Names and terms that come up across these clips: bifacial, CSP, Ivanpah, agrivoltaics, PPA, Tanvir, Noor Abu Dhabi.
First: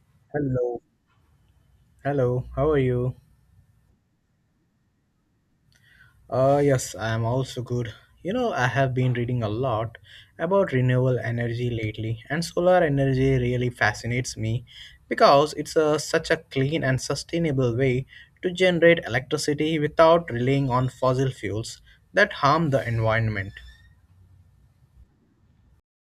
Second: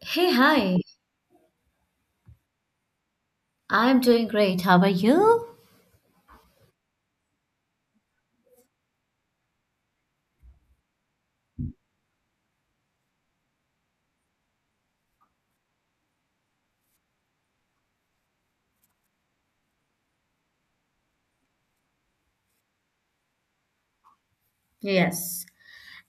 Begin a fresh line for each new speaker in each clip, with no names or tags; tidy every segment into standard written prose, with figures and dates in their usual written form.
Hey, hi.
Hello. Hello. How are you?
I'm doing great. How are you?
Yes, I am also good. You know, I have been reading a lot about renewable energy lately, and solar energy really fascinates me because it's such a clean and sustainable way to generate electricity without relying on fossil fuels that harm the environment.
Yes,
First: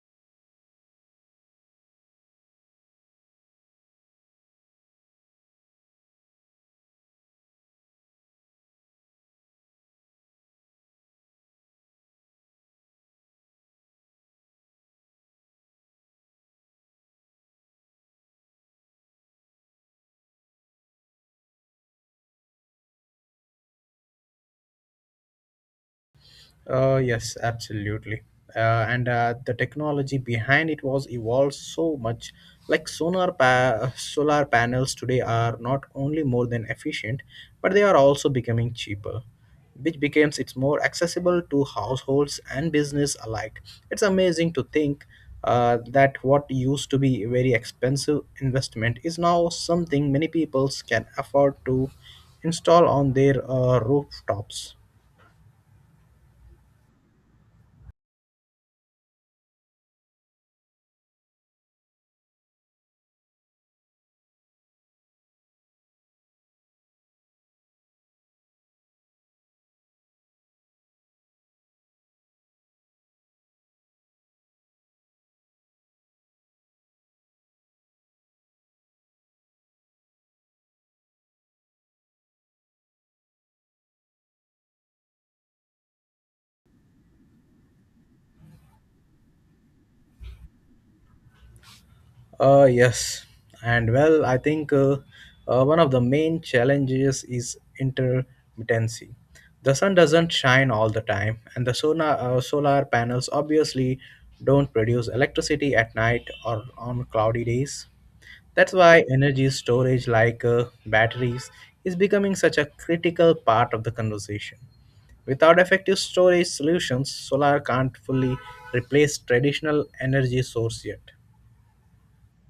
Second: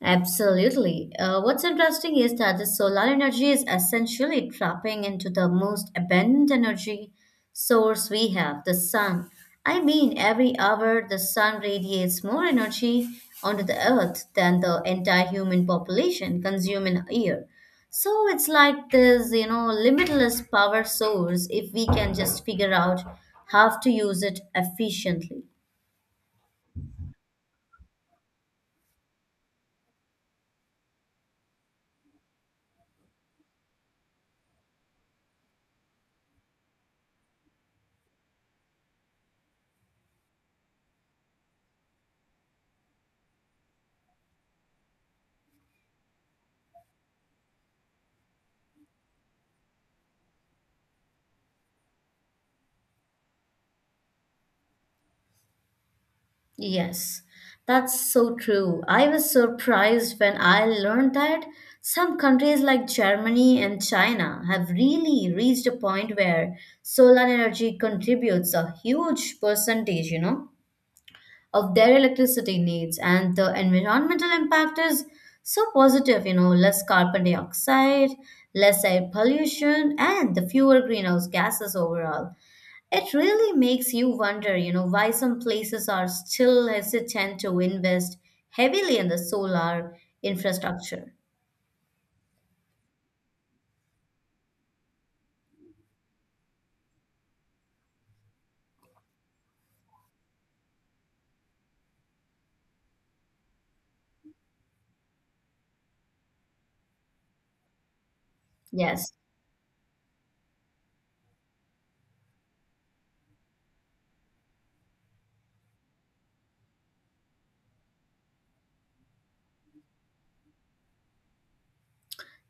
absolutely. What's interesting is that the solar energy is essentially tapping into the most abundant energy source we have, the sun. I mean, every hour the sun radiates more energy onto the earth than the entire human population consume in a year. So it's like this limitless power source if we can just figure out how to use it efficiently.
Yes, absolutely. And the technology behind it was evolved so much. Like solar panels today are not only more than efficient, but they are also becoming cheaper, which becomes it's more accessible to households and business alike. It's amazing to think that what used to be a very expensive investment is now something many peoples can afford to install on their rooftops.
Yes, that's so true. I was surprised when I learned that some countries like Germany and China have really reached a point where solar energy contributes a huge percentage of their electricity needs, and the environmental impact is so positive, less carbon dioxide, less air pollution, and the fewer greenhouse gases overall. It really makes you wonder why some places are still hesitant to invest heavily in the solar infrastructure.
Yes, and well, I think one of the main challenges is intermittency. The sun doesn't shine all the time, and the solar panels obviously don't produce electricity at night or on cloudy days. That's why
Yes.
energy storage, like batteries, is becoming such a critical part of the conversation. Without effective storage solutions, solar can't fully replace traditional energy source yet.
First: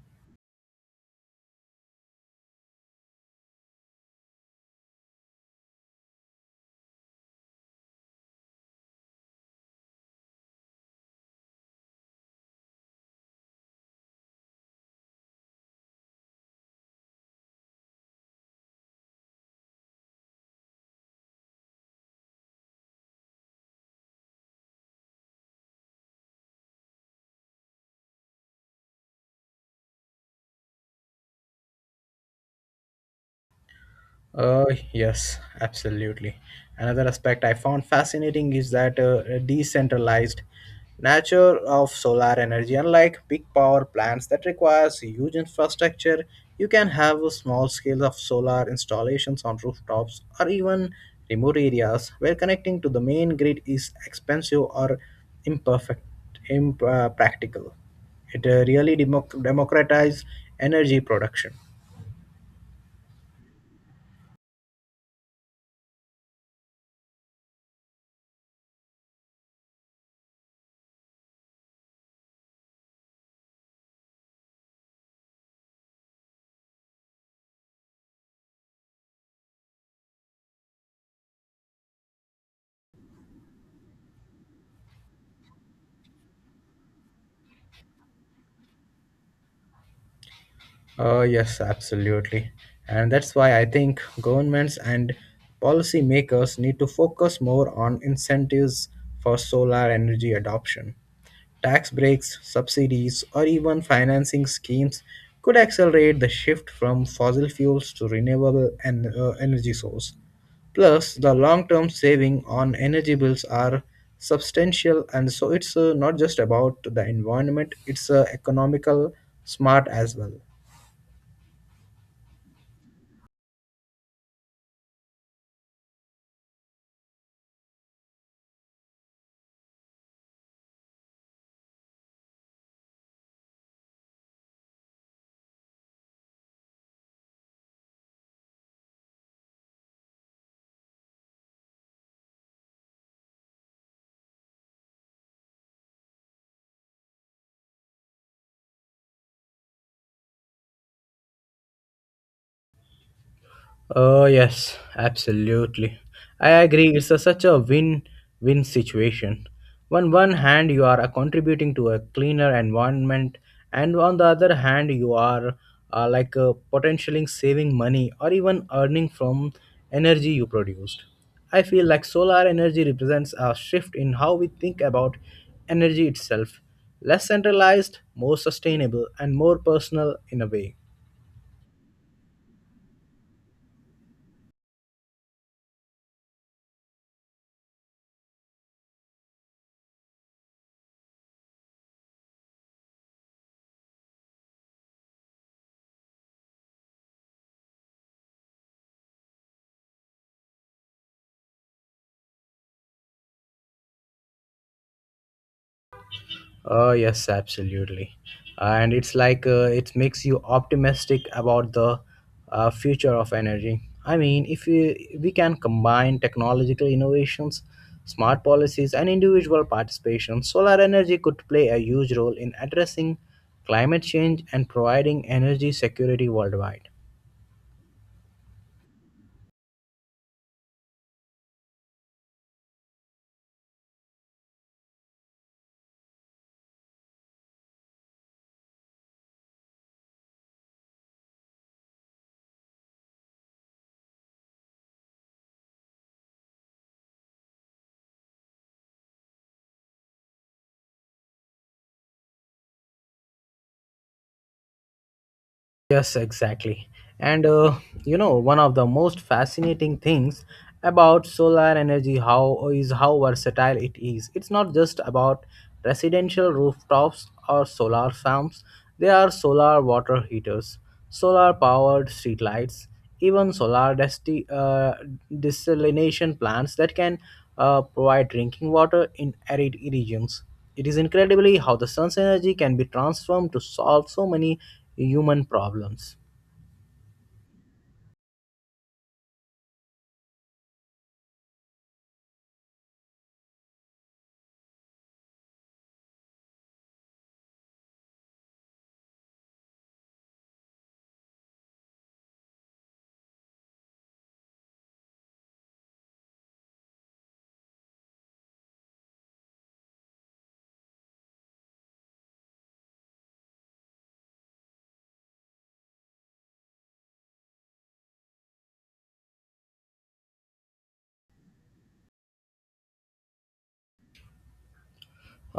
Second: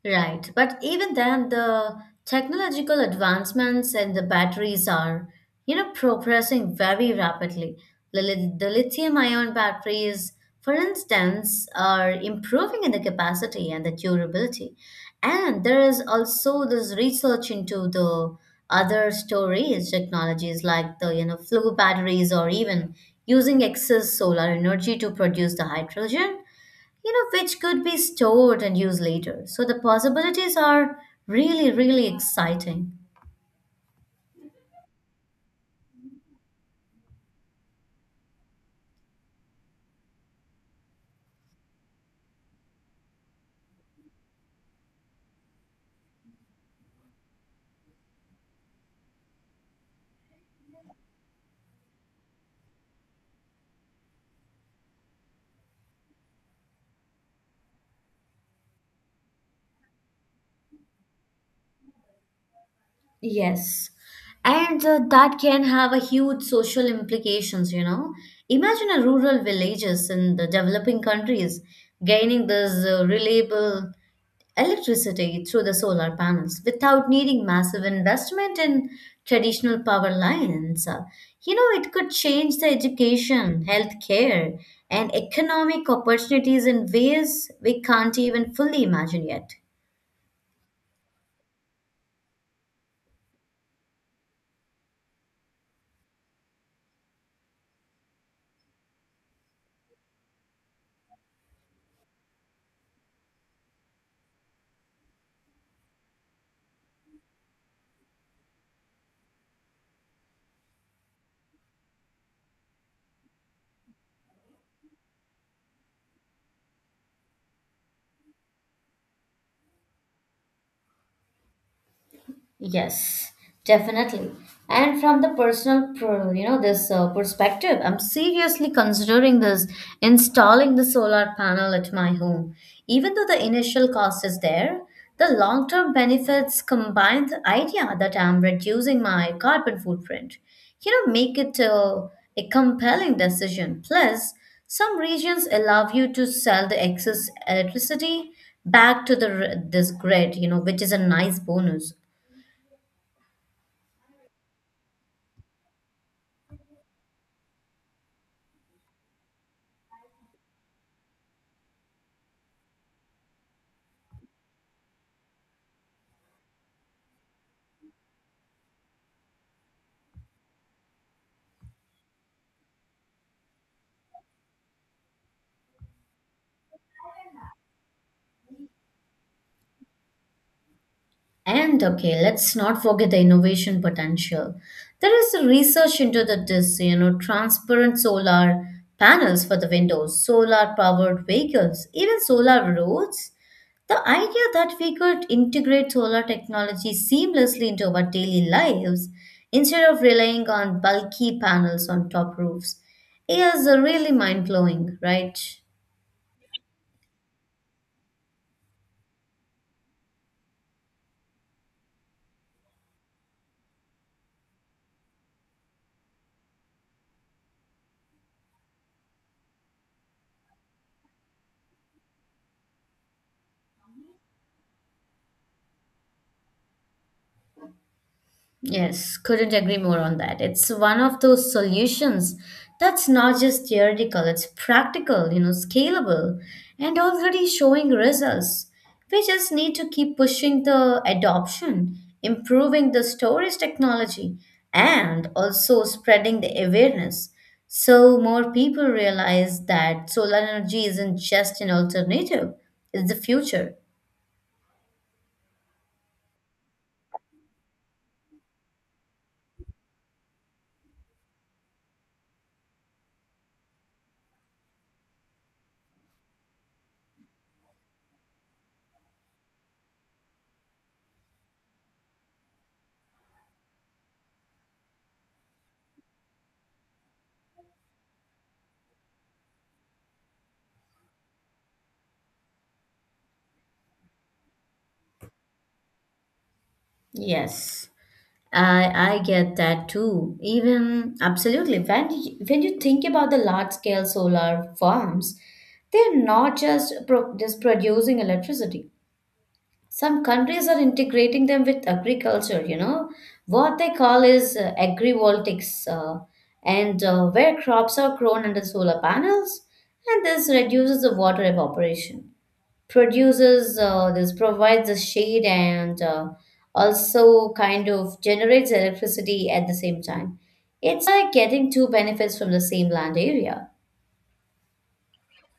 Right, but even then, the technological advancements and the batteries are progressing very rapidly. The lithium-ion batteries, for instance, are improving in the capacity and the durability. And there is also this research into the other storage technologies like the flow batteries or even using excess solar energy to produce the hydrogen, which could be stored and used later. So the possibilities are really, really exciting.
Uh, yes, absolutely. Another aspect I found fascinating is that decentralized nature of solar energy. Unlike big power plants that requires huge infrastructure, you can have a small scale of solar installations on rooftops or even remote areas where connecting to the main grid is expensive or imperfect, practical. It really democratizes energy production.
Yes. And that can have a huge social implications, you know. Imagine a rural villages in the developing countries gaining this reliable electricity through the solar panels without needing massive investment in traditional power lines. You know, it could change the education, healthcare, and economic opportunities in ways we can't even fully imagine yet.
Yes, absolutely. And that's why I think governments and policymakers need to focus more on incentives for solar energy adoption. Tax breaks, subsidies, or even financing schemes could accelerate the shift from fossil fuels to renewable and energy source. Plus, the long-term saving on energy bills are substantial, and so it's not just about the environment; it's economical smart as well.
Yes, definitely. And from the personal perspective, I'm seriously considering this installing the solar panel at my home. Even though the initial cost is there, the long-term benefits combine the idea that I'm reducing my carbon footprint. You know, make it a compelling decision. Plus, some regions allow you to sell the excess electricity back to this grid, which is a nice bonus.
Oh, yes, absolutely. I agree. It's such a win win situation. On one hand, you are contributing to a cleaner environment, and on the other hand, you are potentially saving money or even earning from energy you produced. I feel like solar energy represents a shift in how we think about energy itself less centralized, more sustainable, and more personal in a way.
And okay, let's not forget the innovation potential. There is a research into the this, you know, transparent solar panels for the windows, solar powered vehicles, even solar roads. The idea that we could integrate solar technology seamlessly into our daily lives instead of relying on bulky panels on top roofs is really mind blowing, right?
Oh, yes, absolutely. And it's like it makes you optimistic about the future of energy. I mean, if we, we can combine technological innovations, smart policies, and individual participation, solar energy could play a huge role in addressing climate change and providing energy security worldwide.
Yes, couldn't agree more on that. It's one of those solutions that's not just theoretical, it's practical, scalable, and already showing results. We just need to keep pushing the adoption, improving the storage technology, and also spreading the awareness so more people realize that solar energy isn't just an alternative, it's the future.
Yes, exactly. And you know, one of the most fascinating things about solar energy how is how versatile it is. It's not just about residential rooftops or solar farms. They are solar water heaters solar powered streetlights, even solar desalination plants that can provide drinking water in arid regions. It is incredibly how the sun's energy can be transformed to solve so many human problems.
Yes. I get that too. Even absolutely when you think about the large scale solar farms, they're not just producing electricity. Some countries are integrating them with agriculture. You know what they call is agrivoltaics, and where crops are grown under solar panels, and this reduces the water evaporation produces this provides the shade and also kind of generates electricity at the same time. It's like getting two benefits from the same land area.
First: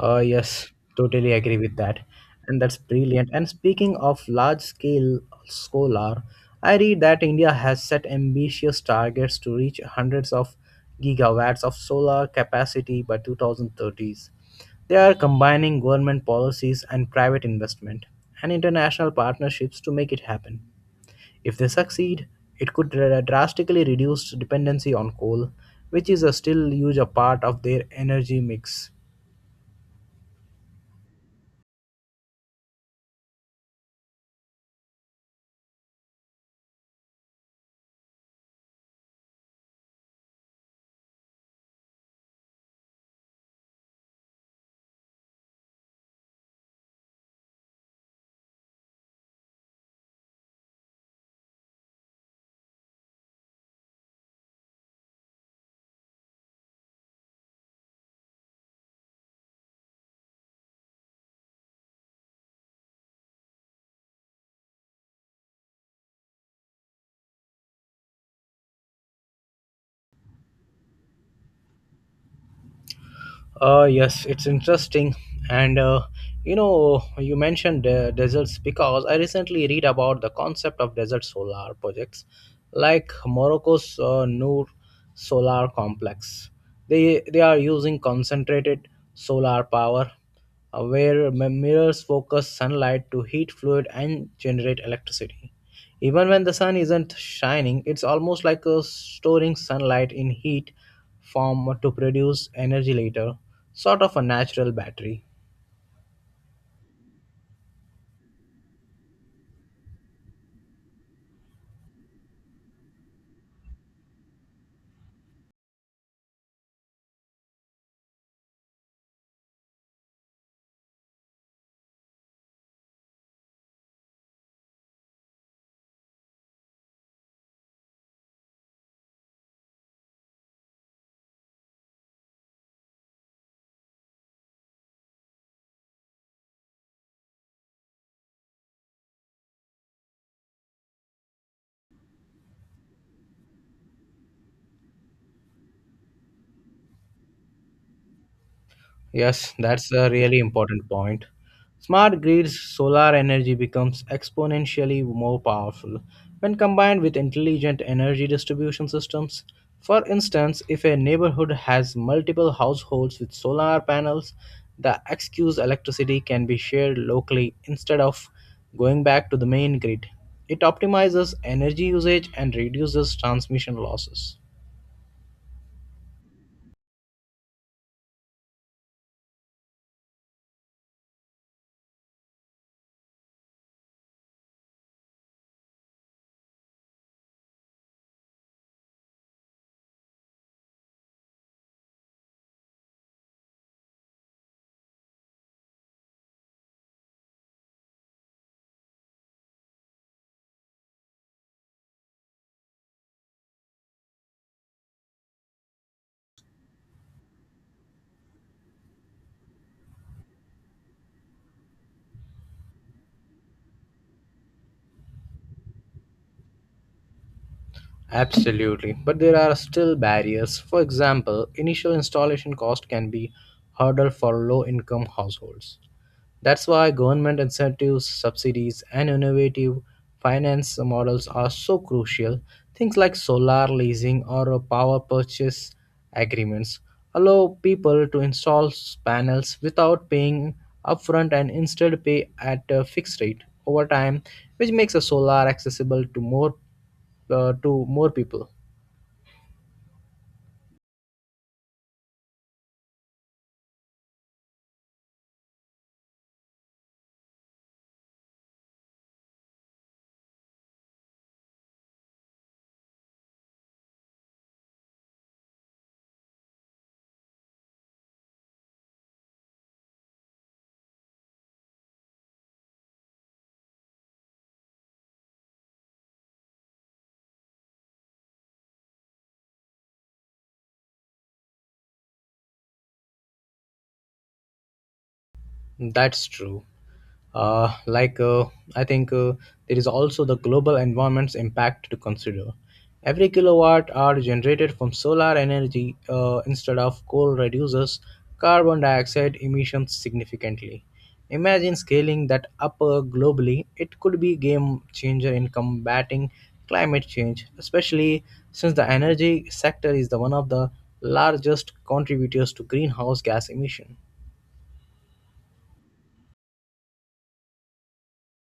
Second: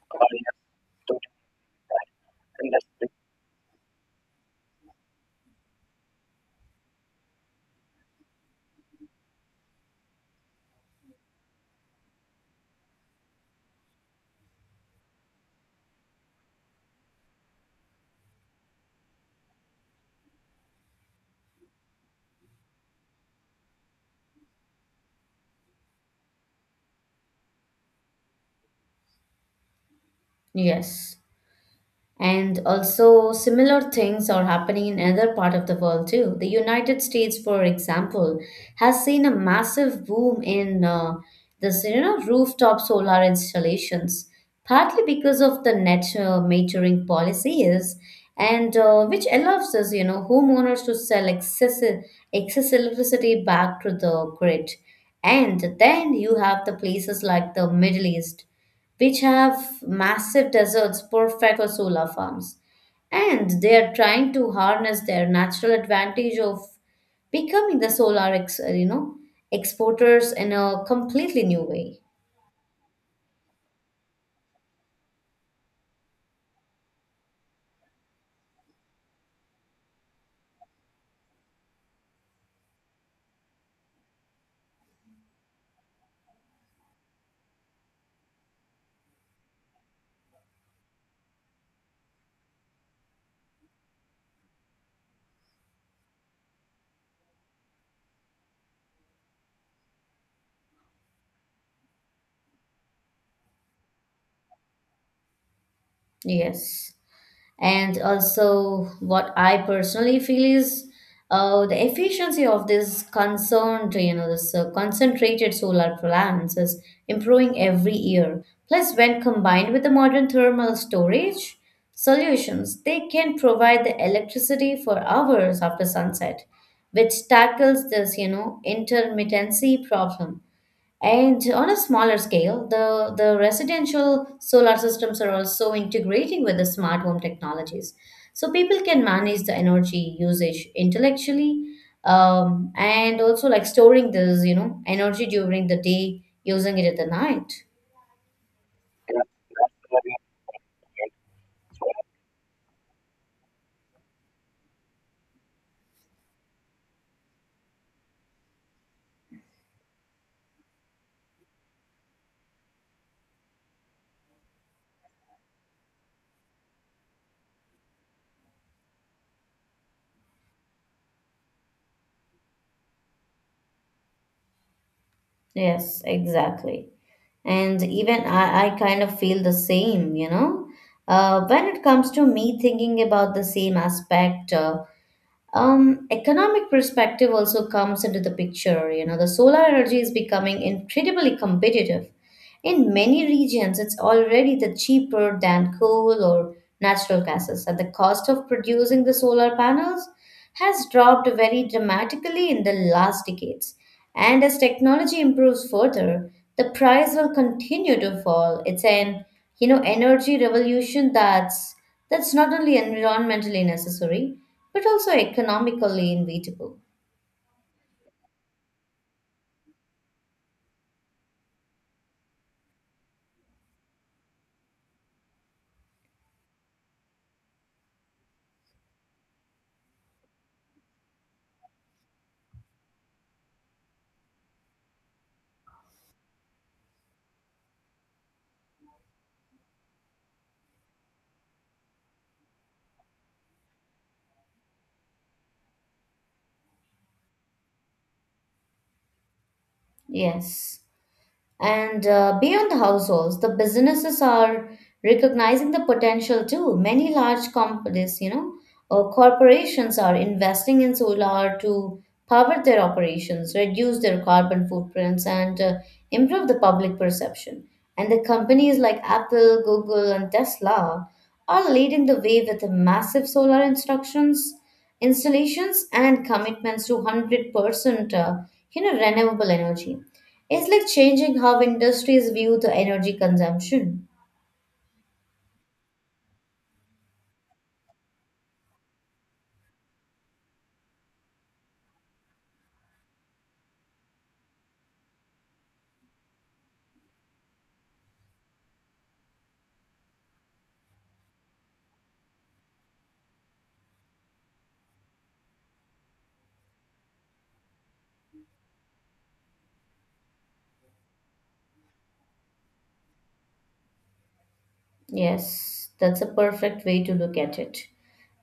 Yes, totally agree with that. And that's brilliant. And speaking of large scale solar, I read that India has set ambitious targets to reach hundreds of gigawatts of solar capacity by 2030s. They are combining government policies and private investment and international partnerships to make it happen. If they succeed, it could drastically reduce dependency on coal, which is a still huge a part of their energy mix.
Yes. And also, similar things are happening in other part of the world too. The United States, for example, has seen a massive boom in rooftop solar installations, partly because of the net metering policies, and which allows us homeowners to sell excess electricity back to the grid. And then you have the places like the Middle East which have massive deserts perfect for solar farms. And they are trying to harness their natural advantage of becoming the solar exporters in a completely new way.
Yes, it's interesting. And you know, you mentioned deserts because I recently read about the concept of desert solar projects, like Morocco's Noor Solar Complex. They are using concentrated solar power, where mirrors focus sunlight to heat fluid and generate electricity. Even when the sun isn't shining, it's almost like storing sunlight in heat form to produce energy later, sort of a natural battery.
Yes. And also, what I personally feel is the efficiency of this concerned you know this concentrated solar plants is improving every year. Plus, when combined with the modern thermal storage solutions, they can provide the electricity for hours after sunset, which tackles this intermittency problem. And on a smaller scale, the residential solar systems are also integrating with the smart home technologies. So people can manage the energy usage intellectually and also like storing this energy during the day, using it at the night.
Yes, that's a really important point. Smart grids, solar energy becomes exponentially more powerful when combined with intelligent energy distribution systems. For instance, if a neighborhood has multiple households with solar panels, the excess electricity can be shared locally instead of going back to the main grid. It optimizes energy usage and reduces transmission losses.
Yes, exactly. And even I kind of feel the same. When it comes to me thinking about the same aspect, economic perspective also comes into the picture. You know, the solar energy is becoming incredibly competitive. In many regions, it's already the cheaper than coal or natural gases, and the cost of producing the solar panels has dropped very dramatically in the last decades. And as technology improves further, the price will continue to fall. It's an energy revolution that's not only environmentally necessary but also economically inevitable.
Absolutely, but there are still barriers. For example, initial installation cost can be hurdle for low-income households. That's why government incentives, subsidies, and innovative finance models are so crucial. Things like solar leasing or power purchase agreements allow people to install panels without paying upfront and instead pay at a fixed rate over time, which makes a solar accessible to more to more people.
Yes. And beyond the households, the businesses are recognizing the potential too. Many large companies, or corporations are investing in solar to power their operations, reduce their carbon footprints, and improve the public perception. And the companies like Apple, Google, and Tesla are leading the way with massive solar instructions, installations, and commitments to 100% renewable energy. It's like changing how industries view the energy consumption.
That's true. Like, I think there is also the global environment's impact to consider. Every kilowatt hour generated from solar energy instead of coal reduces carbon dioxide emissions significantly. Imagine scaling that up globally, it could be game changer in combating climate change, especially since the energy sector is the one of the largest contributors to greenhouse gas emission.
Yes, that's a perfect way to look at it.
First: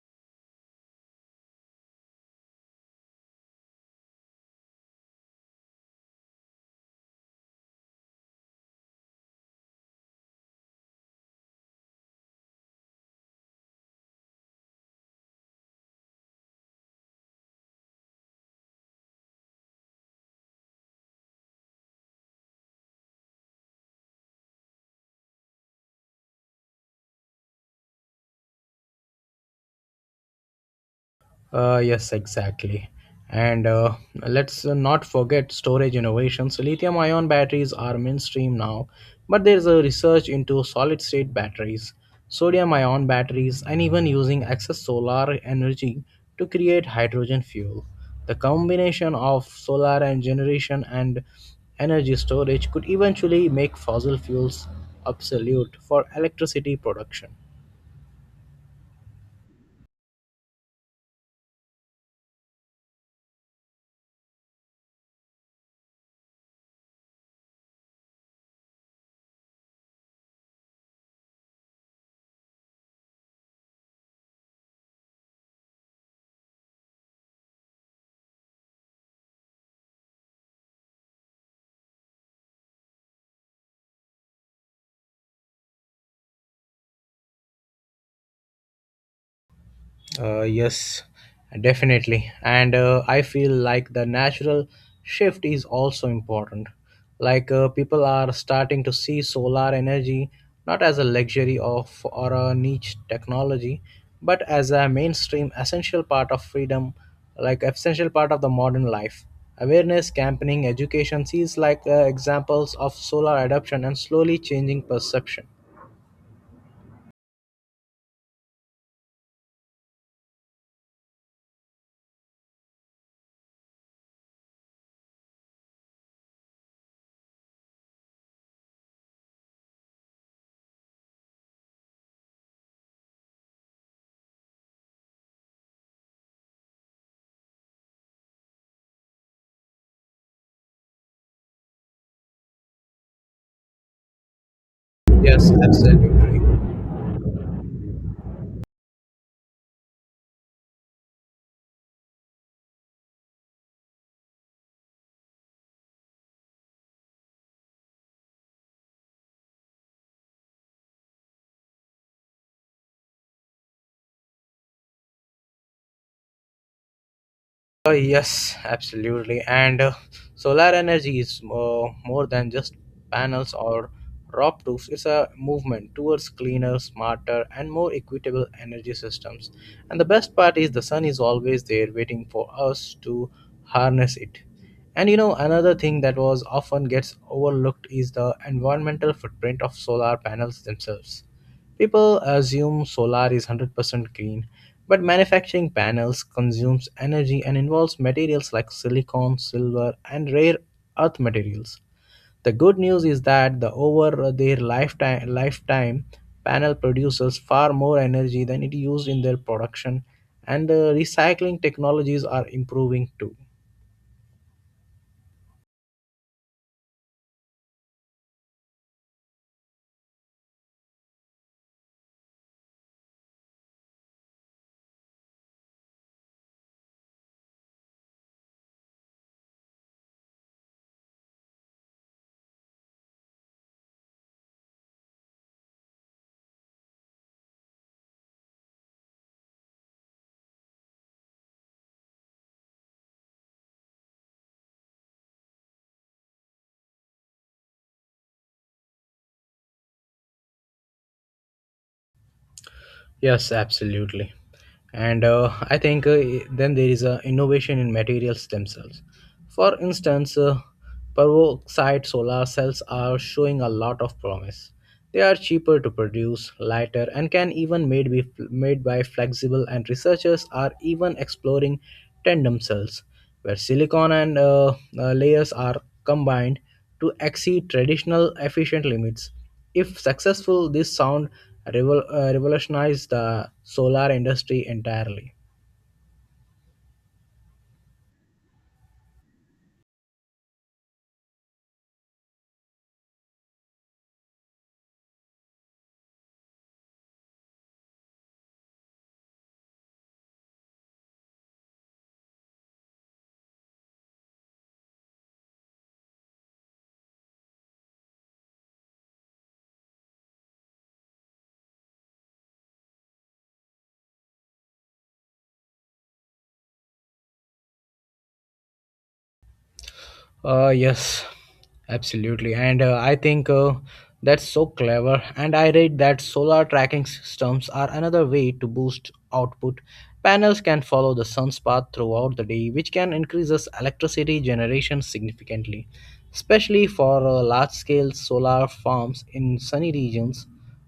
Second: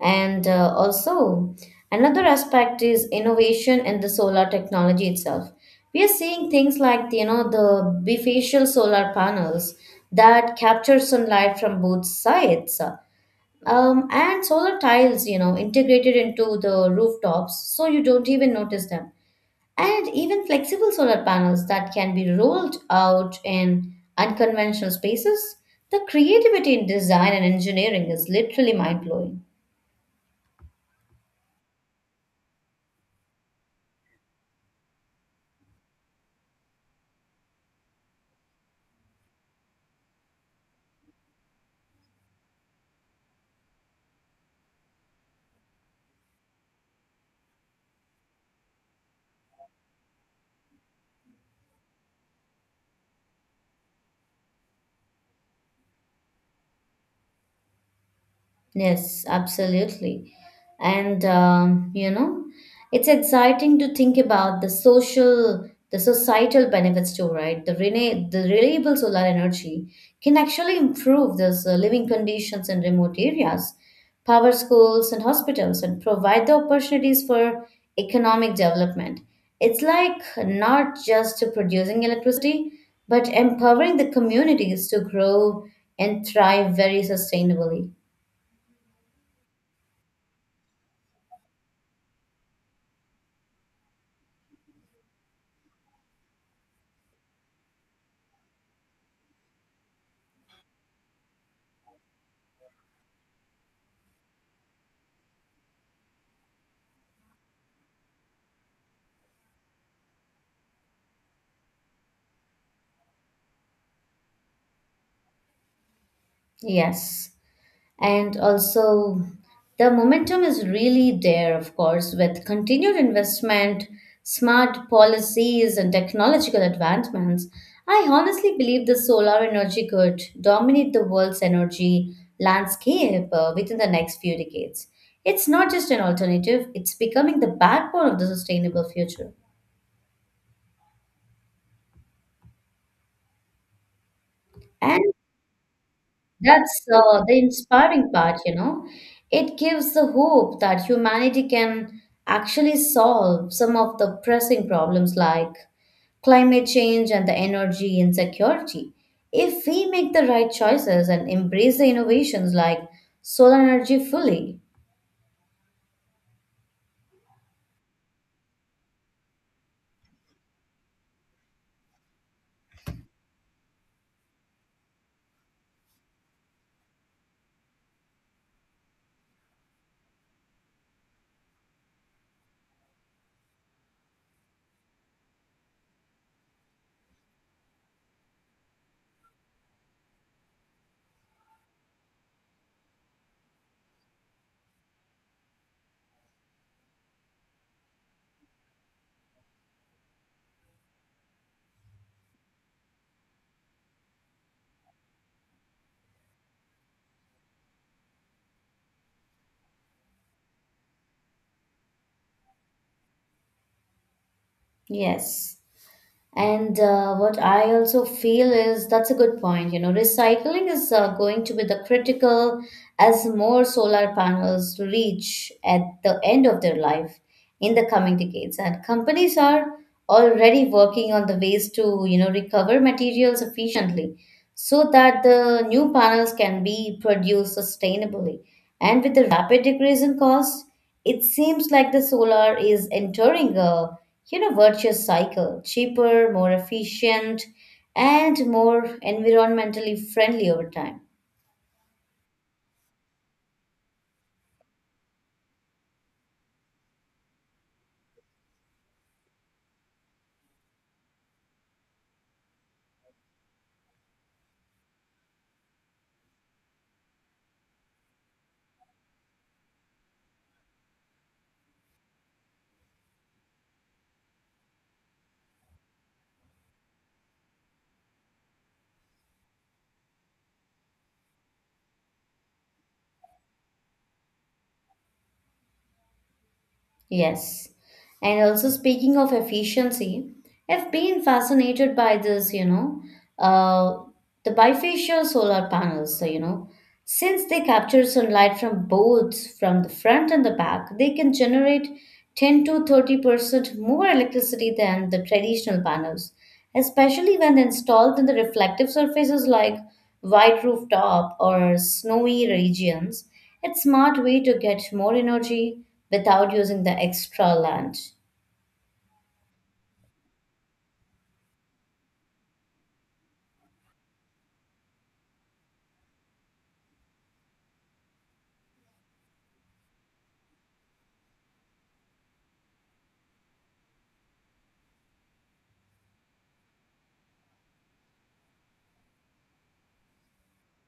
And also, another aspect is innovation in the solar technology itself. We are seeing things like the bifacial solar panels that capture sunlight from both sides, and solar tiles integrated into the rooftops, so you don't even notice them. And even flexible solar panels that can be rolled out in unconventional spaces. The creativity in design and engineering is literally mind blowing.
Yes, exactly. And let's not forget storage innovations. Lithium ion batteries are mainstream now, but there's a research into solid state batteries, sodium ion batteries, and even using excess solar energy to create hydrogen fuel. The combination of solar and generation and energy storage could eventually make fossil fuels obsolete for electricity production.
Yes, absolutely. And it's exciting to think about the societal benefits too, right? The renewable solar energy can actually improve those living conditions in remote areas, power schools and hospitals, and provide the opportunities for economic development. It's like not just producing electricity, but empowering the communities to grow and thrive very sustainably.
Yes, definitely. And I feel like the natural shift is also important. Like people are starting to see solar energy not as a luxury of or a niche technology, but as a mainstream essential part of freedom, like essential part of the modern life. Awareness, campaigning, education sees like examples of solar adoption and slowly changing perception.
Yes, and also the momentum is really there, of course, with continued investment, smart policies, and technological advancements. I honestly believe the solar energy could dominate the world's energy landscape within the next few decades. It's not just an alternative, it's becoming the backbone of the sustainable future. And
Yes, absolutely.
That's uh, the inspiring part, you know. It gives the hope that humanity can actually solve some of the pressing problems like climate change and the energy insecurity. If we make the right choices and embrace the innovations like solar energy fully.
Yes, absolutely. And solar energy is more than just panels or roofs. It's a movement towards cleaner, smarter, and more equitable energy systems. And the best part is the sun is always there waiting for us to harness it. And you know, another thing that was often gets overlooked is the environmental footprint of solar panels themselves. People assume solar is 100% green, but manufacturing panels consumes energy and involves materials like silicon, silver, and rare earth materials. The good news is that the over their lifetime panel produces far more energy than it used in their production and the recycling technologies are improving too.
Yes. And what I also feel is that's a good point. You know, recycling is going to be the critical as more solar panels reach at the end of their life in the coming decades. And companies are already working on the ways to recover materials efficiently so that the new panels can be produced sustainably. And with the rapid decrease in cost, it seems like the solar is entering a virtuous cycle, cheaper, more efficient, and more environmentally friendly over time.
Yes, absolutely. And I think then there is a innovation in materials themselves. For instance, peroxide solar cells are showing a lot of promise. They are cheaper to produce, lighter, and can even made be made by flexible. And researchers are even exploring tandem cells where silicon and layers are combined to exceed traditional efficient limits. If successful, this sound revolutionized the solar industry entirely.
Yes. And also speaking of efficiency, I've been fascinated by this, you know. Uh, the bifacial solar panels, so, since they capture sunlight from both from the front and the back, they can generate 10 to 30% more electricity than the traditional panels, especially when installed in the reflective surfaces like white rooftop or snowy regions. It's smart way to get more energy without using the extra land.
Yes, absolutely. And I think that's so clever. And I read that solar tracking systems are another way to boost output. Panels can follow the sun's path throughout the day, which can increase us electricity generation significantly, especially for large scale solar farms in sunny regions.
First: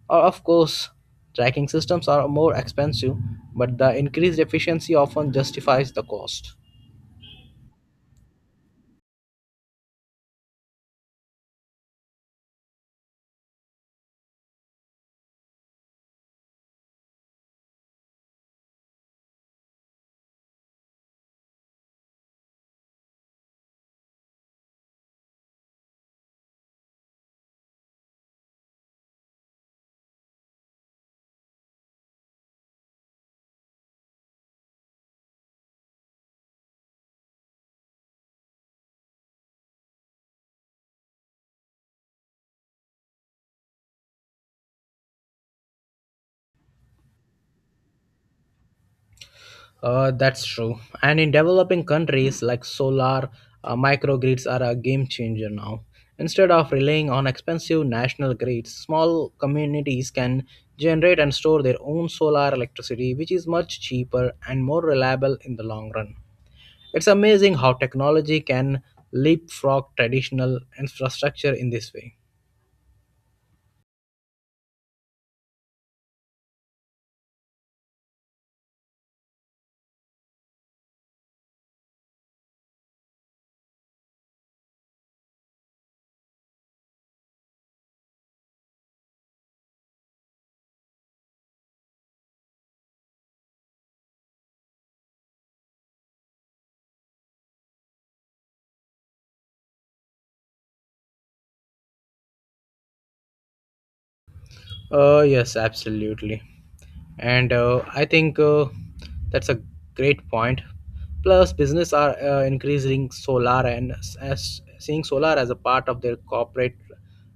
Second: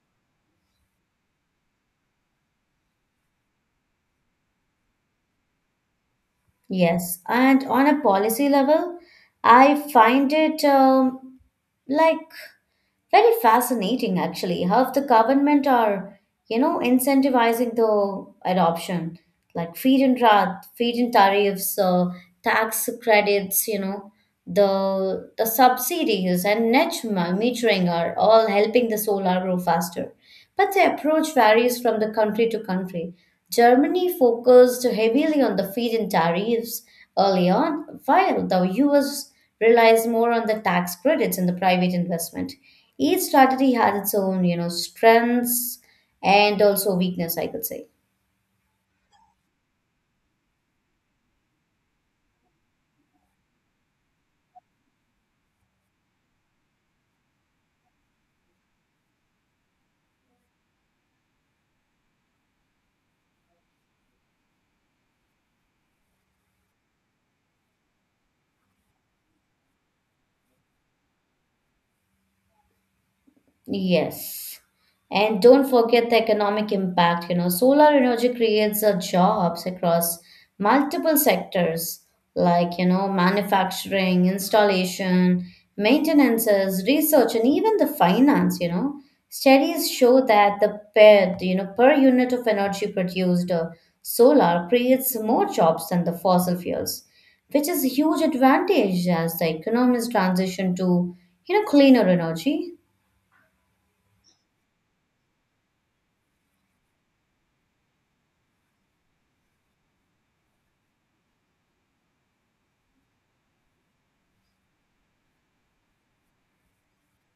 Or, of course, tracking systems are more expensive, but the increased efficiency often justifies the cost.
Yes, and on a policy level, I find it like very fascinating actually how the government are incentivizing the adoption like feed-in tariffs, tax credits, the subsidies and net metering are all helping the solar grow faster. But the approach varies from the country to country. Germany focused heavily on the feed-in tariffs early on, while the US relies more on the tax credits and the private investment. Each strategy had its own strengths and also weakness, I could say.
That's true. And in developing countries, like solar microgrids are a game changer now. Instead of relying on expensive national grids, small communities can generate and store their own solar electricity, which is much cheaper and more reliable in the long run. It's amazing how technology can leapfrog traditional infrastructure in this way.
Yes. And don't forget the economic impact. You know, solar energy creates jobs across multiple sectors like manufacturing, installation, maintenances, research, and even the finance. Studies show that the per unit of energy produced solar creates more jobs than the fossil fuels, which is a huge advantage as the economies transition to cleaner energy.
Yes, absolutely. And I think that's a great point. Plus, business are increasing solar and as seeing solar as a part of their corporate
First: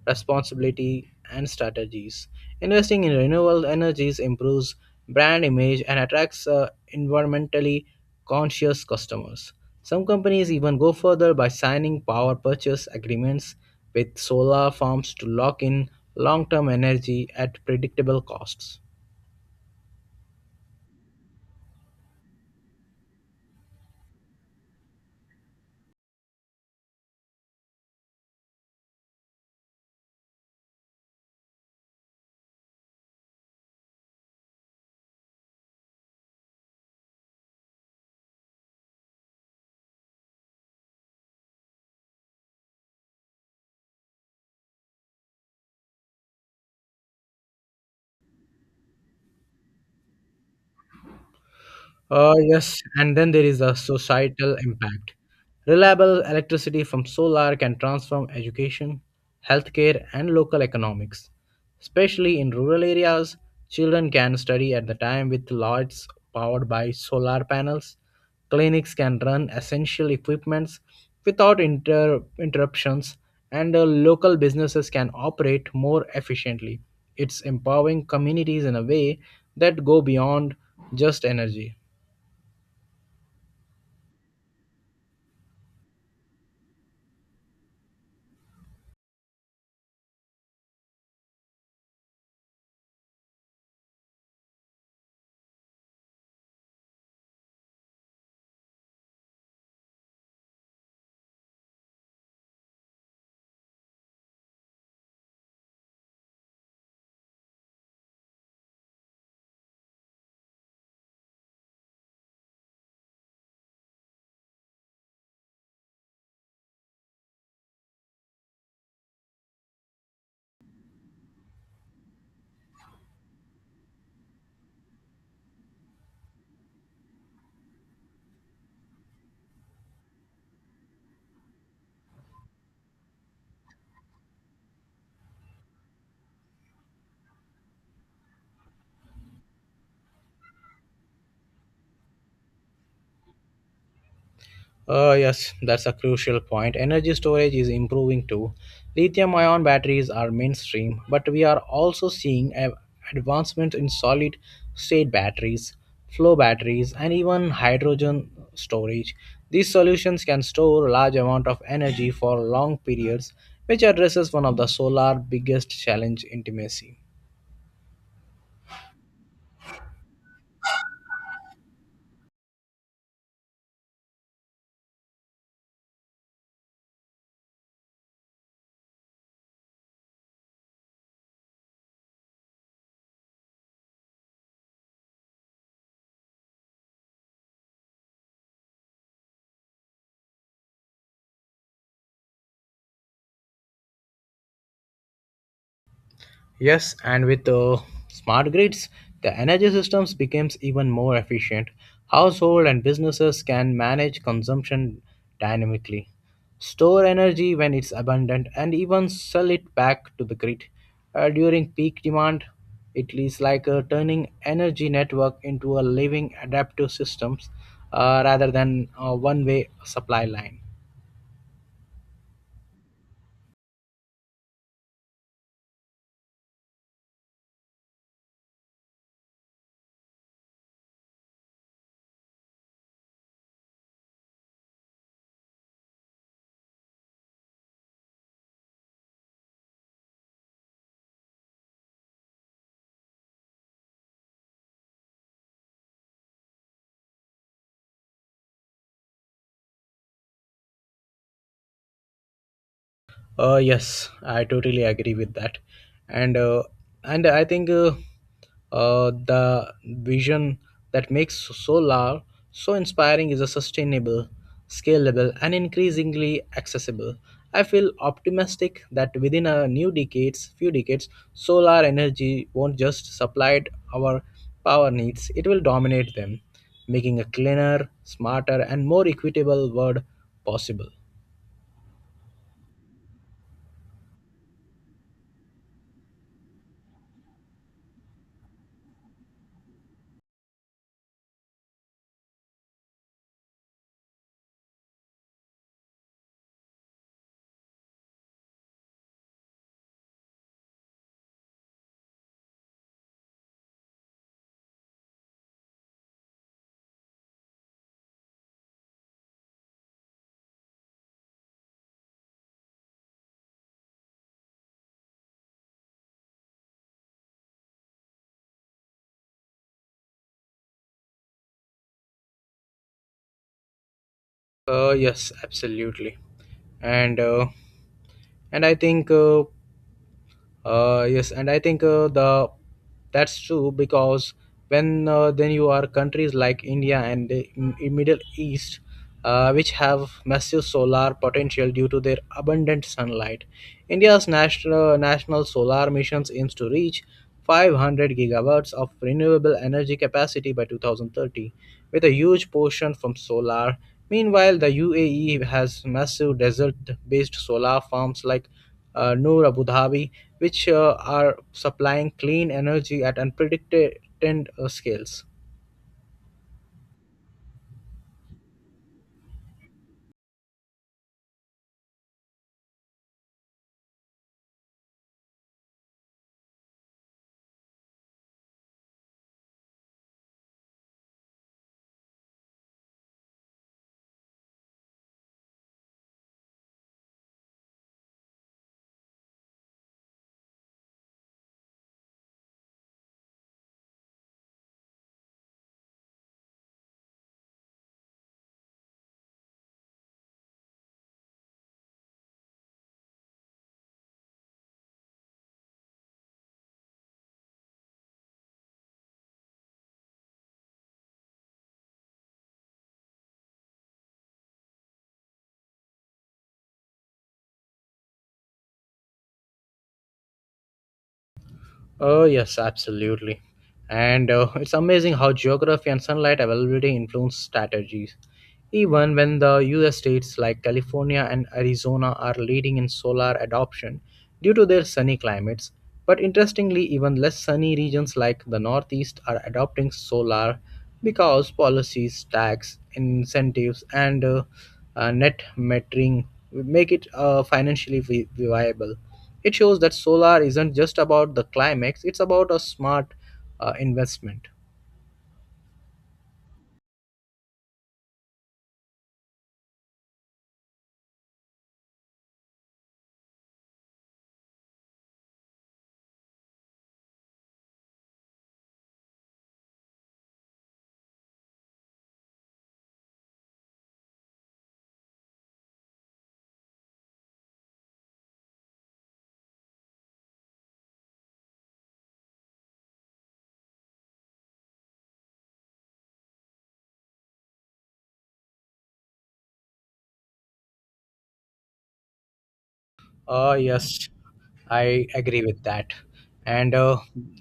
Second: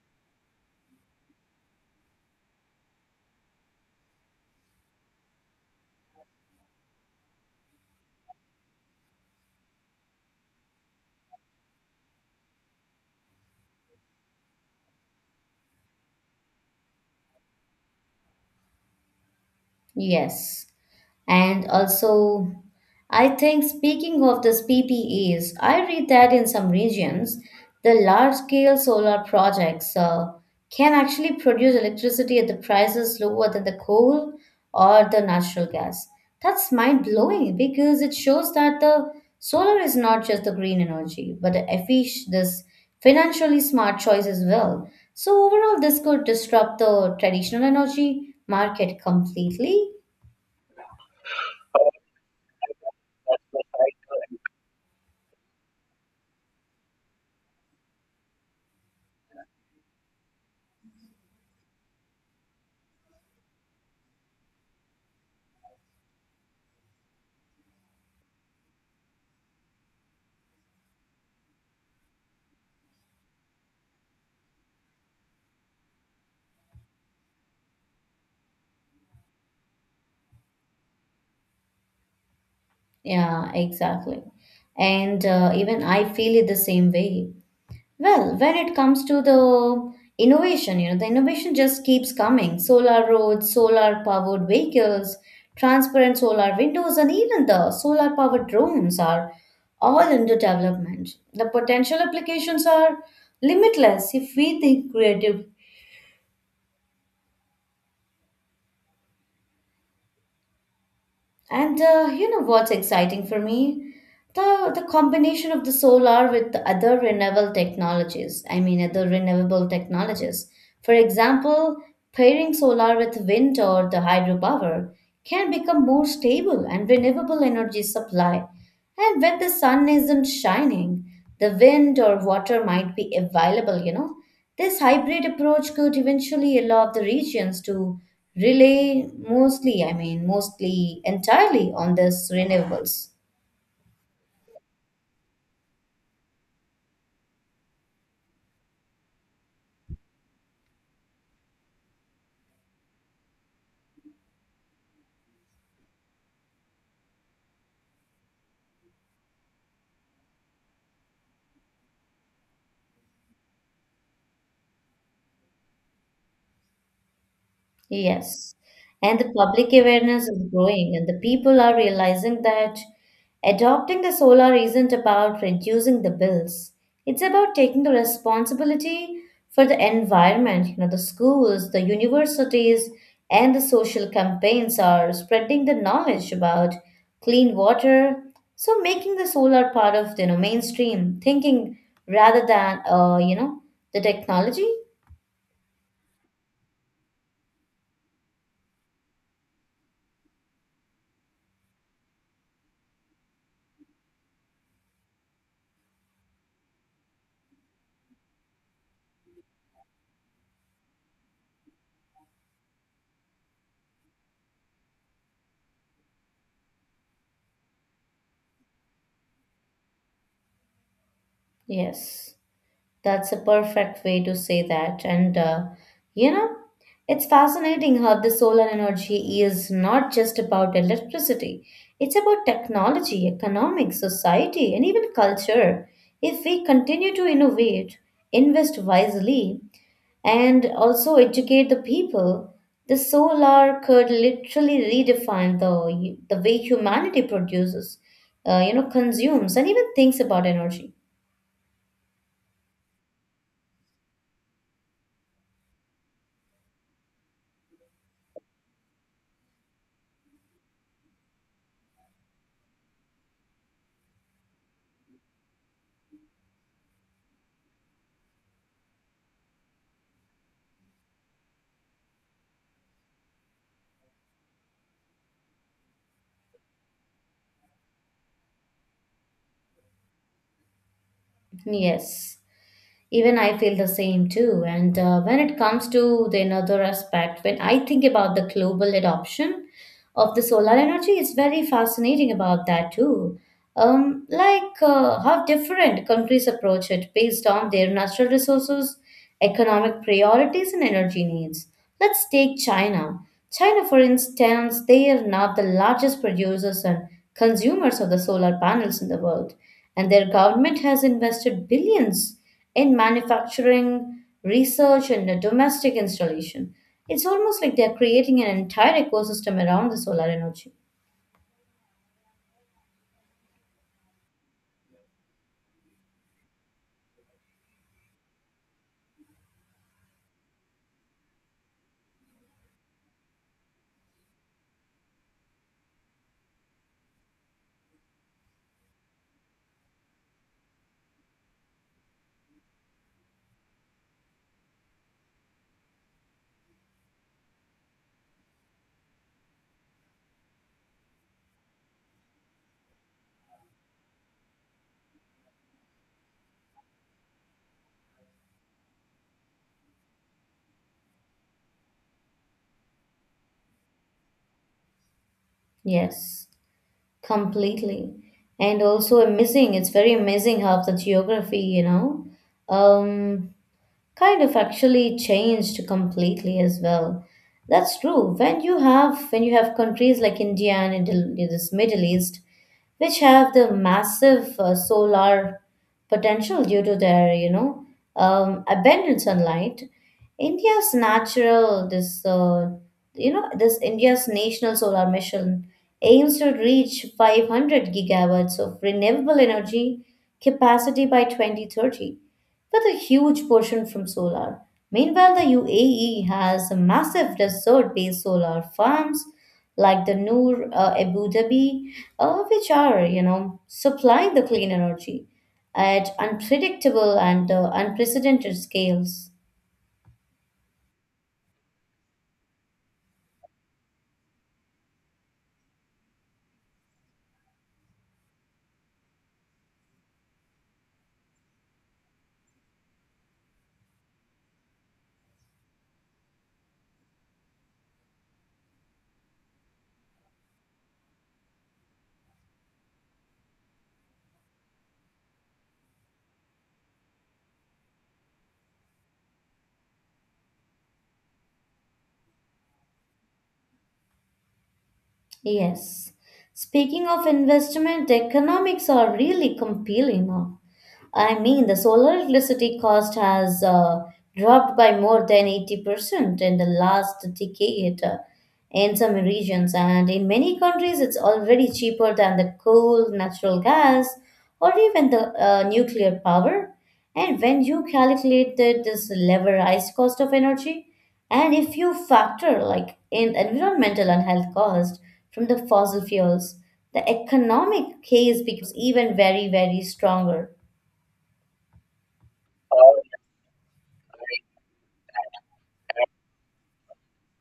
responsibility and strategies. Investing in renewable energies improves brand image and attracts environmentally conscious customers. Some companies even go further by signing power purchase agreements with solar farms to lock in long term energy at predictable costs.
Yes. And also, I think speaking of this PPAs, I read that in some regions, the large-scale solar projects can actually produce electricity at the prices lower than the coal or the natural gas. That's mind-blowing because it shows that the solar is not just the green energy, but a efficient, this financially smart choice as well. So overall, this could disrupt the traditional energy market completely.
Yes, and then there is a societal impact. Reliable electricity from solar can transform education, healthcare, and local economics. Especially in rural areas, children can study at the time with lights powered by solar panels. Clinics can run essential equipments without interruptions, and local businesses can operate more efficiently. It's empowering communities in a way that go beyond just energy.
Yeah, exactly. And even I feel it the same way. Well, when it comes to the innovation, you know, the innovation just keeps coming. Solar roads, solar powered vehicles, transparent solar windows, and even the solar powered drones are all under development. The potential applications are limitless if we think creative. And you know what's exciting for me? The combination of the solar with the other renewable technologies. I mean, other renewable technologies. For example, pairing solar with wind or the hydropower can become more stable and renewable energy supply. And when the sun isn't shining, the wind or water might be available, you know. This hybrid approach could eventually allow the regions to rely mostly, I mean, mostly entirely on this renewables.
Yes, that's a crucial point. Energy storage is improving too. Lithium ion batteries are mainstream, but we are also seeing advancements in solid state batteries, flow batteries, and even hydrogen storage. These solutions can store large amount of energy for long periods, which addresses one of the solar biggest challenge intimacy.
Yes. And the public awareness is growing, and the people are realizing that adopting the solar isn't about reducing the bills. It's about taking the responsibility for the environment. You know, the schools, the universities, and the social campaigns are spreading the knowledge about clean water. So making the solar part of, you know, mainstream thinking rather than, you know, the technology.
Yes, and with smart grids, the energy systems becomes even more efficient. Household and businesses can manage consumption dynamically, store energy when it's abundant, and even sell it back to the grid during peak demand. It is like turning energy network into a living adaptive systems rather than a one-way supply line.
Yes. That's a perfect way to say that. And you know, it's fascinating how the solar energy is not just about electricity, it's about technology, economics, society, and even culture. If we continue to innovate, invest wisely, and also educate the people, the solar could literally redefine the way humanity produces, you know, consumes, and even thinks about energy.
Yes, I totally agree with that, and uh, and I think the vision that makes solar so inspiring is a sustainable, scalable, and increasingly accessible. I feel optimistic that within few decades, solar energy won't just supply our power needs; it will dominate them, making a cleaner, smarter, and more equitable world possible.
Yes. Even I feel the same too. And when it comes to the another aspect, when I think about the global adoption of the solar energy, it's very fascinating about that too, how different countries approach it based on their natural resources, economic priorities, and energy needs. Let's take China. China, for instance, they are not the largest producers and consumers of the solar panels in the world, and their government has invested billions in manufacturing, research, and domestic installation. It's almost like they're creating an entire ecosystem around the solar energy.
Yes, absolutely, and uh, and I think yes and I think the that's true because when then you are countries like india and the middle east which have massive solar potential due to their abundant sunlight. India's national solar missions aims to reach 500 gigawatts of renewable energy capacity by 2030, with a huge portion from solar. Meanwhile, the UAE has massive desert based solar farms like Noor Abu Dhabi, which are supplying clean energy at unprecedented scales.
Yes. Completely. And also amazing. It's very amazing how the geography, you know, um, kind of actually changed completely as well. That's true. When you have countries like India and this Middle East, which have the massive solar potential due to their, you know, abundant sunlight. India's natural this you know this India's national solar mission aims to reach 500 gigawatts of renewable energy capacity by 2030 with a huge portion from solar. Meanwhile, the UAE has massive desert based solar farms like the Noor Abu Dhabi, which are, you know, supplying the clean energy at unpredictable and unprecedented scales.
Oh, yes, absolutely. And it's amazing how geography and sunlight availability influence strategies. Even when the US states like California and Arizona are leading in solar adoption due to their sunny climates, but interestingly, even less sunny regions like the Northeast are adopting solar because policies, tax incentives, and net metering make it financially viable. It shows that solar isn't just about the climax, it's about a smart investment.
Yes. Speaking of investment, the economics are really compelling. I mean, the solar electricity cost has dropped by more than 80% in the last decade in some regions, and in many countries, it's already cheaper than the coal, natural gas, or even the nuclear power. And when you calculate this leverized cost of energy, and if you factor like in environmental and health cost from the fossil fuels, the economic case becomes even very, very stronger.
Yes, I agree with that. And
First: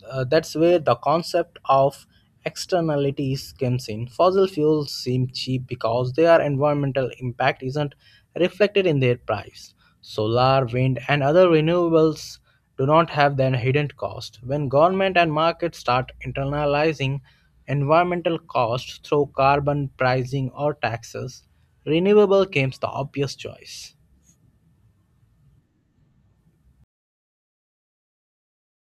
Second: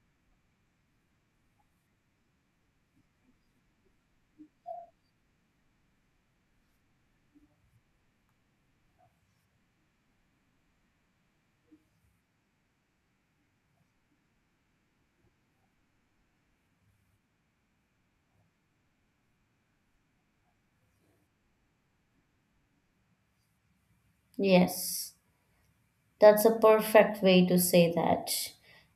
That's where the concept of externalities comes in. Fossil fuels seem cheap because their environmental impact isn't reflected in their price. Solar, wind, and other renewables do not have that hidden cost. When government and markets start internalizing environmental costs through carbon pricing or taxes, renewable becomes the obvious choice.
Yes. That's a perfect way to say that.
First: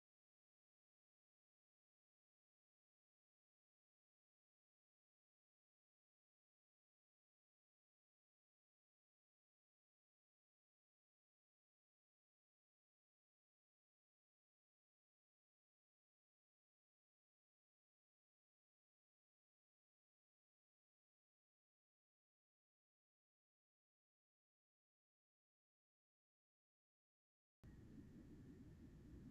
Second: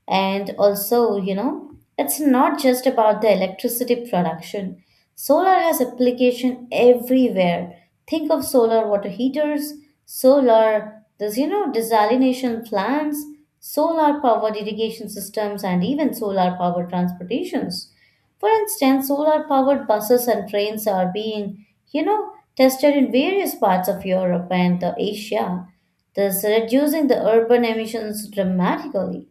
And also, you know, it's not just about the electricity production. Solar has application everywhere. Think of solar water heaters, you know, desalination plants, solar powered irrigation systems, and even solar powered transportations. For instance, solar powered buses and trains are being, you know, tested in various parts of Europe and Asia, thus reducing the urban emissions dramatically.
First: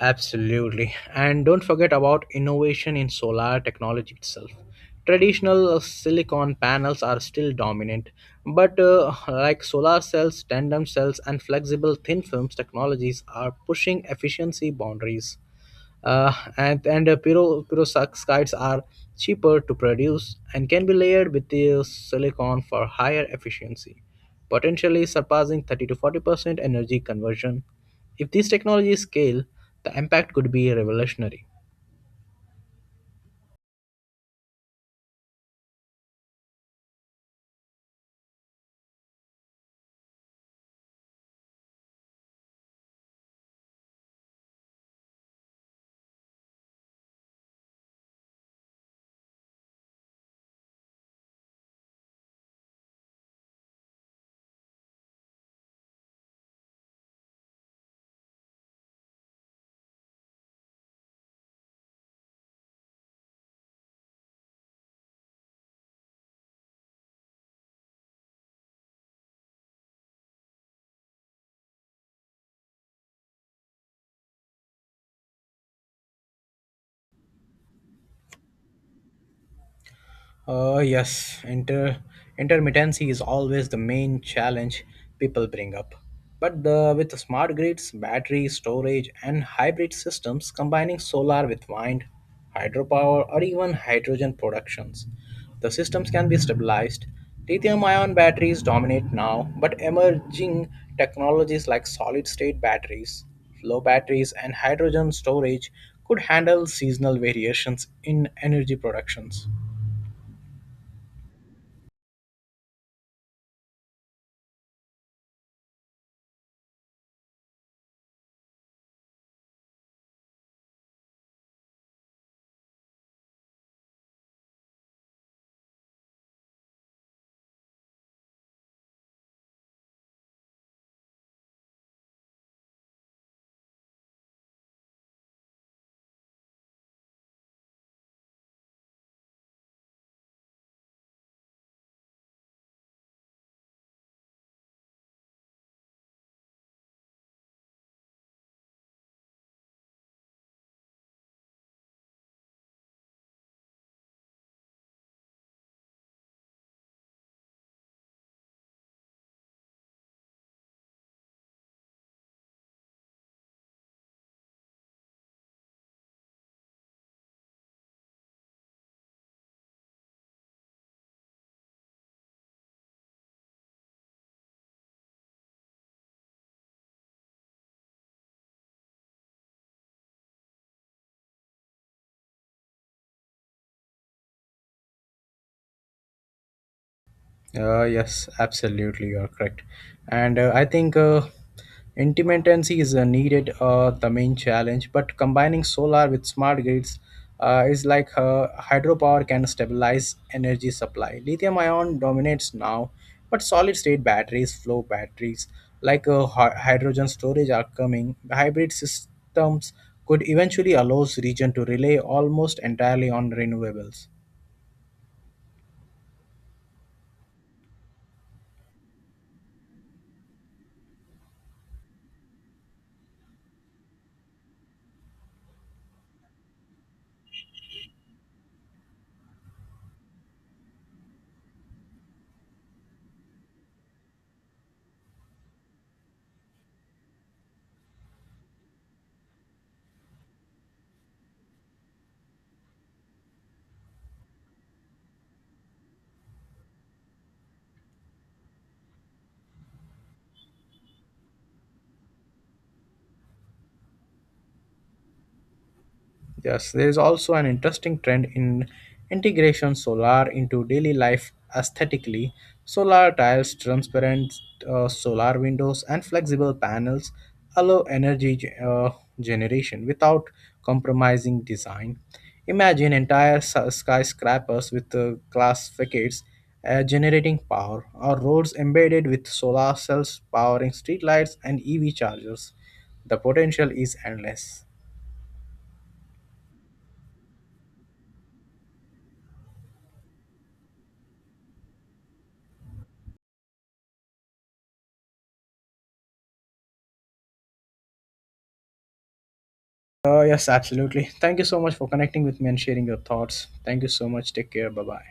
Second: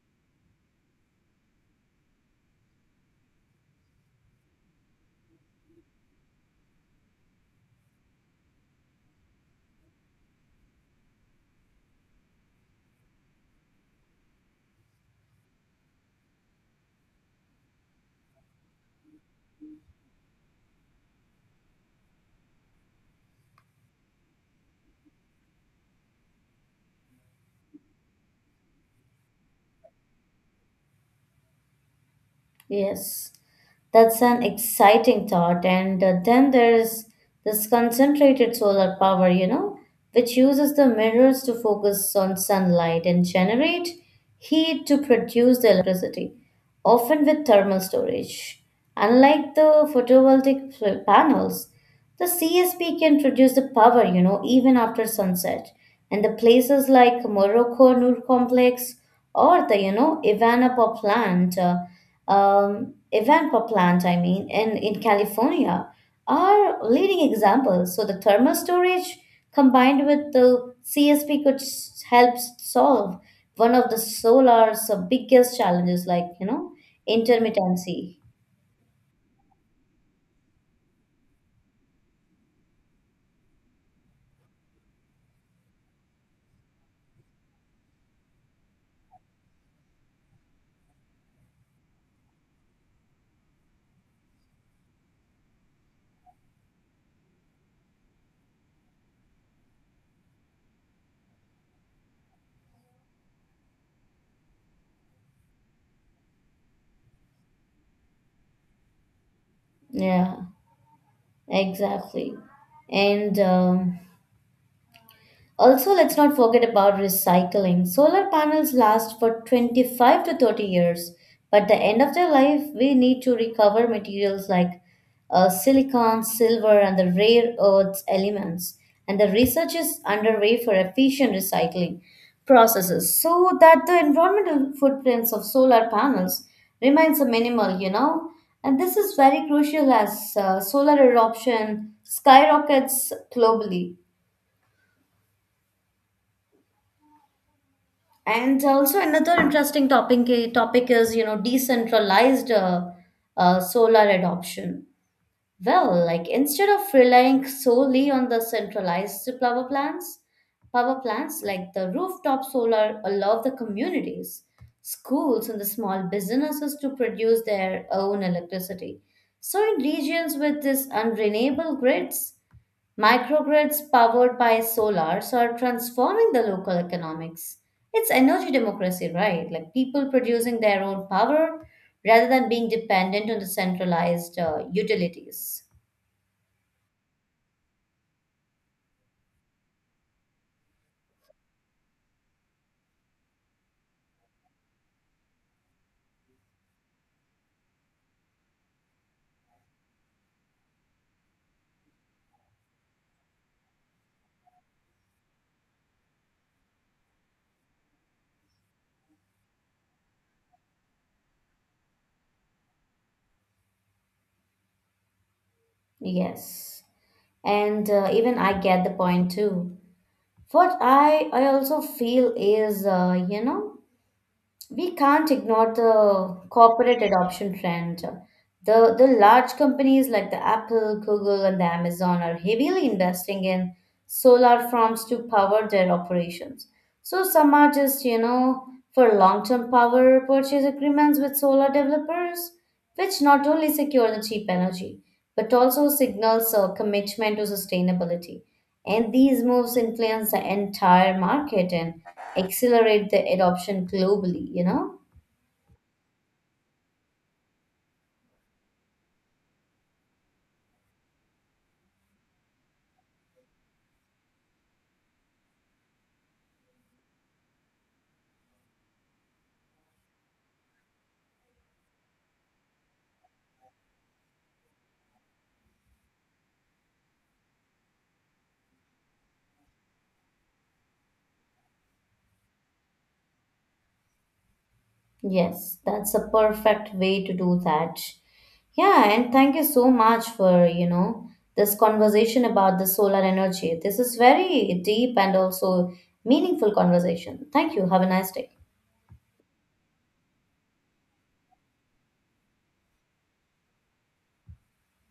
Absolutely. And don't forget about innovation in solar technology itself. Traditional silicon panels are still dominant, but like solar cells, tandem cells, and flexible thin films technologies are pushing efficiency boundaries and pyro perovskites are cheaper to produce and can be layered with the silicon for higher efficiency, potentially surpassing 30 to 40% energy conversion. If these technologies scale, the impact could be revolutionary.
Yes, that's an exciting thought. And then there's this concentrated solar power, you know, which uses the mirrors to focus on sunlight and generate heat to produce the electricity, often with thermal storage. Unlike the panels, the CSP can produce the power, you know, even after sunset. And the places like Morocco Noor Complex or the, you know, Ivanpah plant, I mean, in California are leading examples. So the thermal storage combined with the CSP could help solve one of the solar's biggest challenges, like, you know, intermittency.
Uh, yes, inter- intermittency is always the main challenge people bring up. But with smart grids, battery storage, and hybrid systems combining solar with wind, hydropower, or even hydrogen productions, the systems can be stabilized. Lithium ion batteries dominate now, but emerging technologies like solid state batteries, flow batteries, and hydrogen storage could handle seasonal variations in energy productions.
Yeah, exactly. And, also, let's not forget about recycling. Solar panels last for 25 to 30 years, but at the end of their life, we need to recover materials like silicon, silver, and the rare earths elements. And the research is underway for efficient recycling processes so that the environmental footprints of solar panels remains a minimal, you know. And this is very crucial as solar eruption skyrockets globally. And also another interesting topic is, you know, decentralized solar adoption. Well, like instead of relying solely on the centralized power plants like the rooftop solar allow the communities, schools, and the small businesses to produce their own electricity. So in regions with these unrenewable grids, microgrids powered by solars are transforming the local economics. It's energy democracy, right? Like people producing their own power rather than being dependent on the centralized utilities.
Yes, absolutely, you are correct. And I think Intermittency is needed, the main challenge. But combining solar with smart grids is like hydropower can stabilize energy supply. Lithium ion dominates now, but solid state batteries, flow batteries, like hydrogen storage are coming. Hybrid systems could eventually allow region to rely almost entirely on renewables.
Yes. And even I get the point too. What I also feel is, you know, we can't ignore the corporate adoption trend. The large companies like the Apple, Google, and the Amazon are heavily investing in solar farms to power their operations. So some are just, you know, for long-term power purchase agreements with solar developers, which not only secure the cheap energy, but also signals a commitment to sustainability. And these moves influence the entire market and accelerate the adoption globally, you know?
Yes, there is also an interesting trend in integration solar into daily life aesthetically. Solar tiles, transparent solar windows, and flexible panels allow generation without compromising design. Imagine entire skyscrapers with glass facades generating power, or roads embedded with solar cells powering streetlights and EV chargers. The potential is endless.
Yes, that's a perfect way to do that. Yeah, and thank you so much for, you know, this conversation about the solar energy. This is very deep and also meaningful conversation. Thank you. Have a nice day.
Yes, absolutely. Thank you so much for connecting with me and sharing your thoughts. Thank you so much. Take care. Bye bye.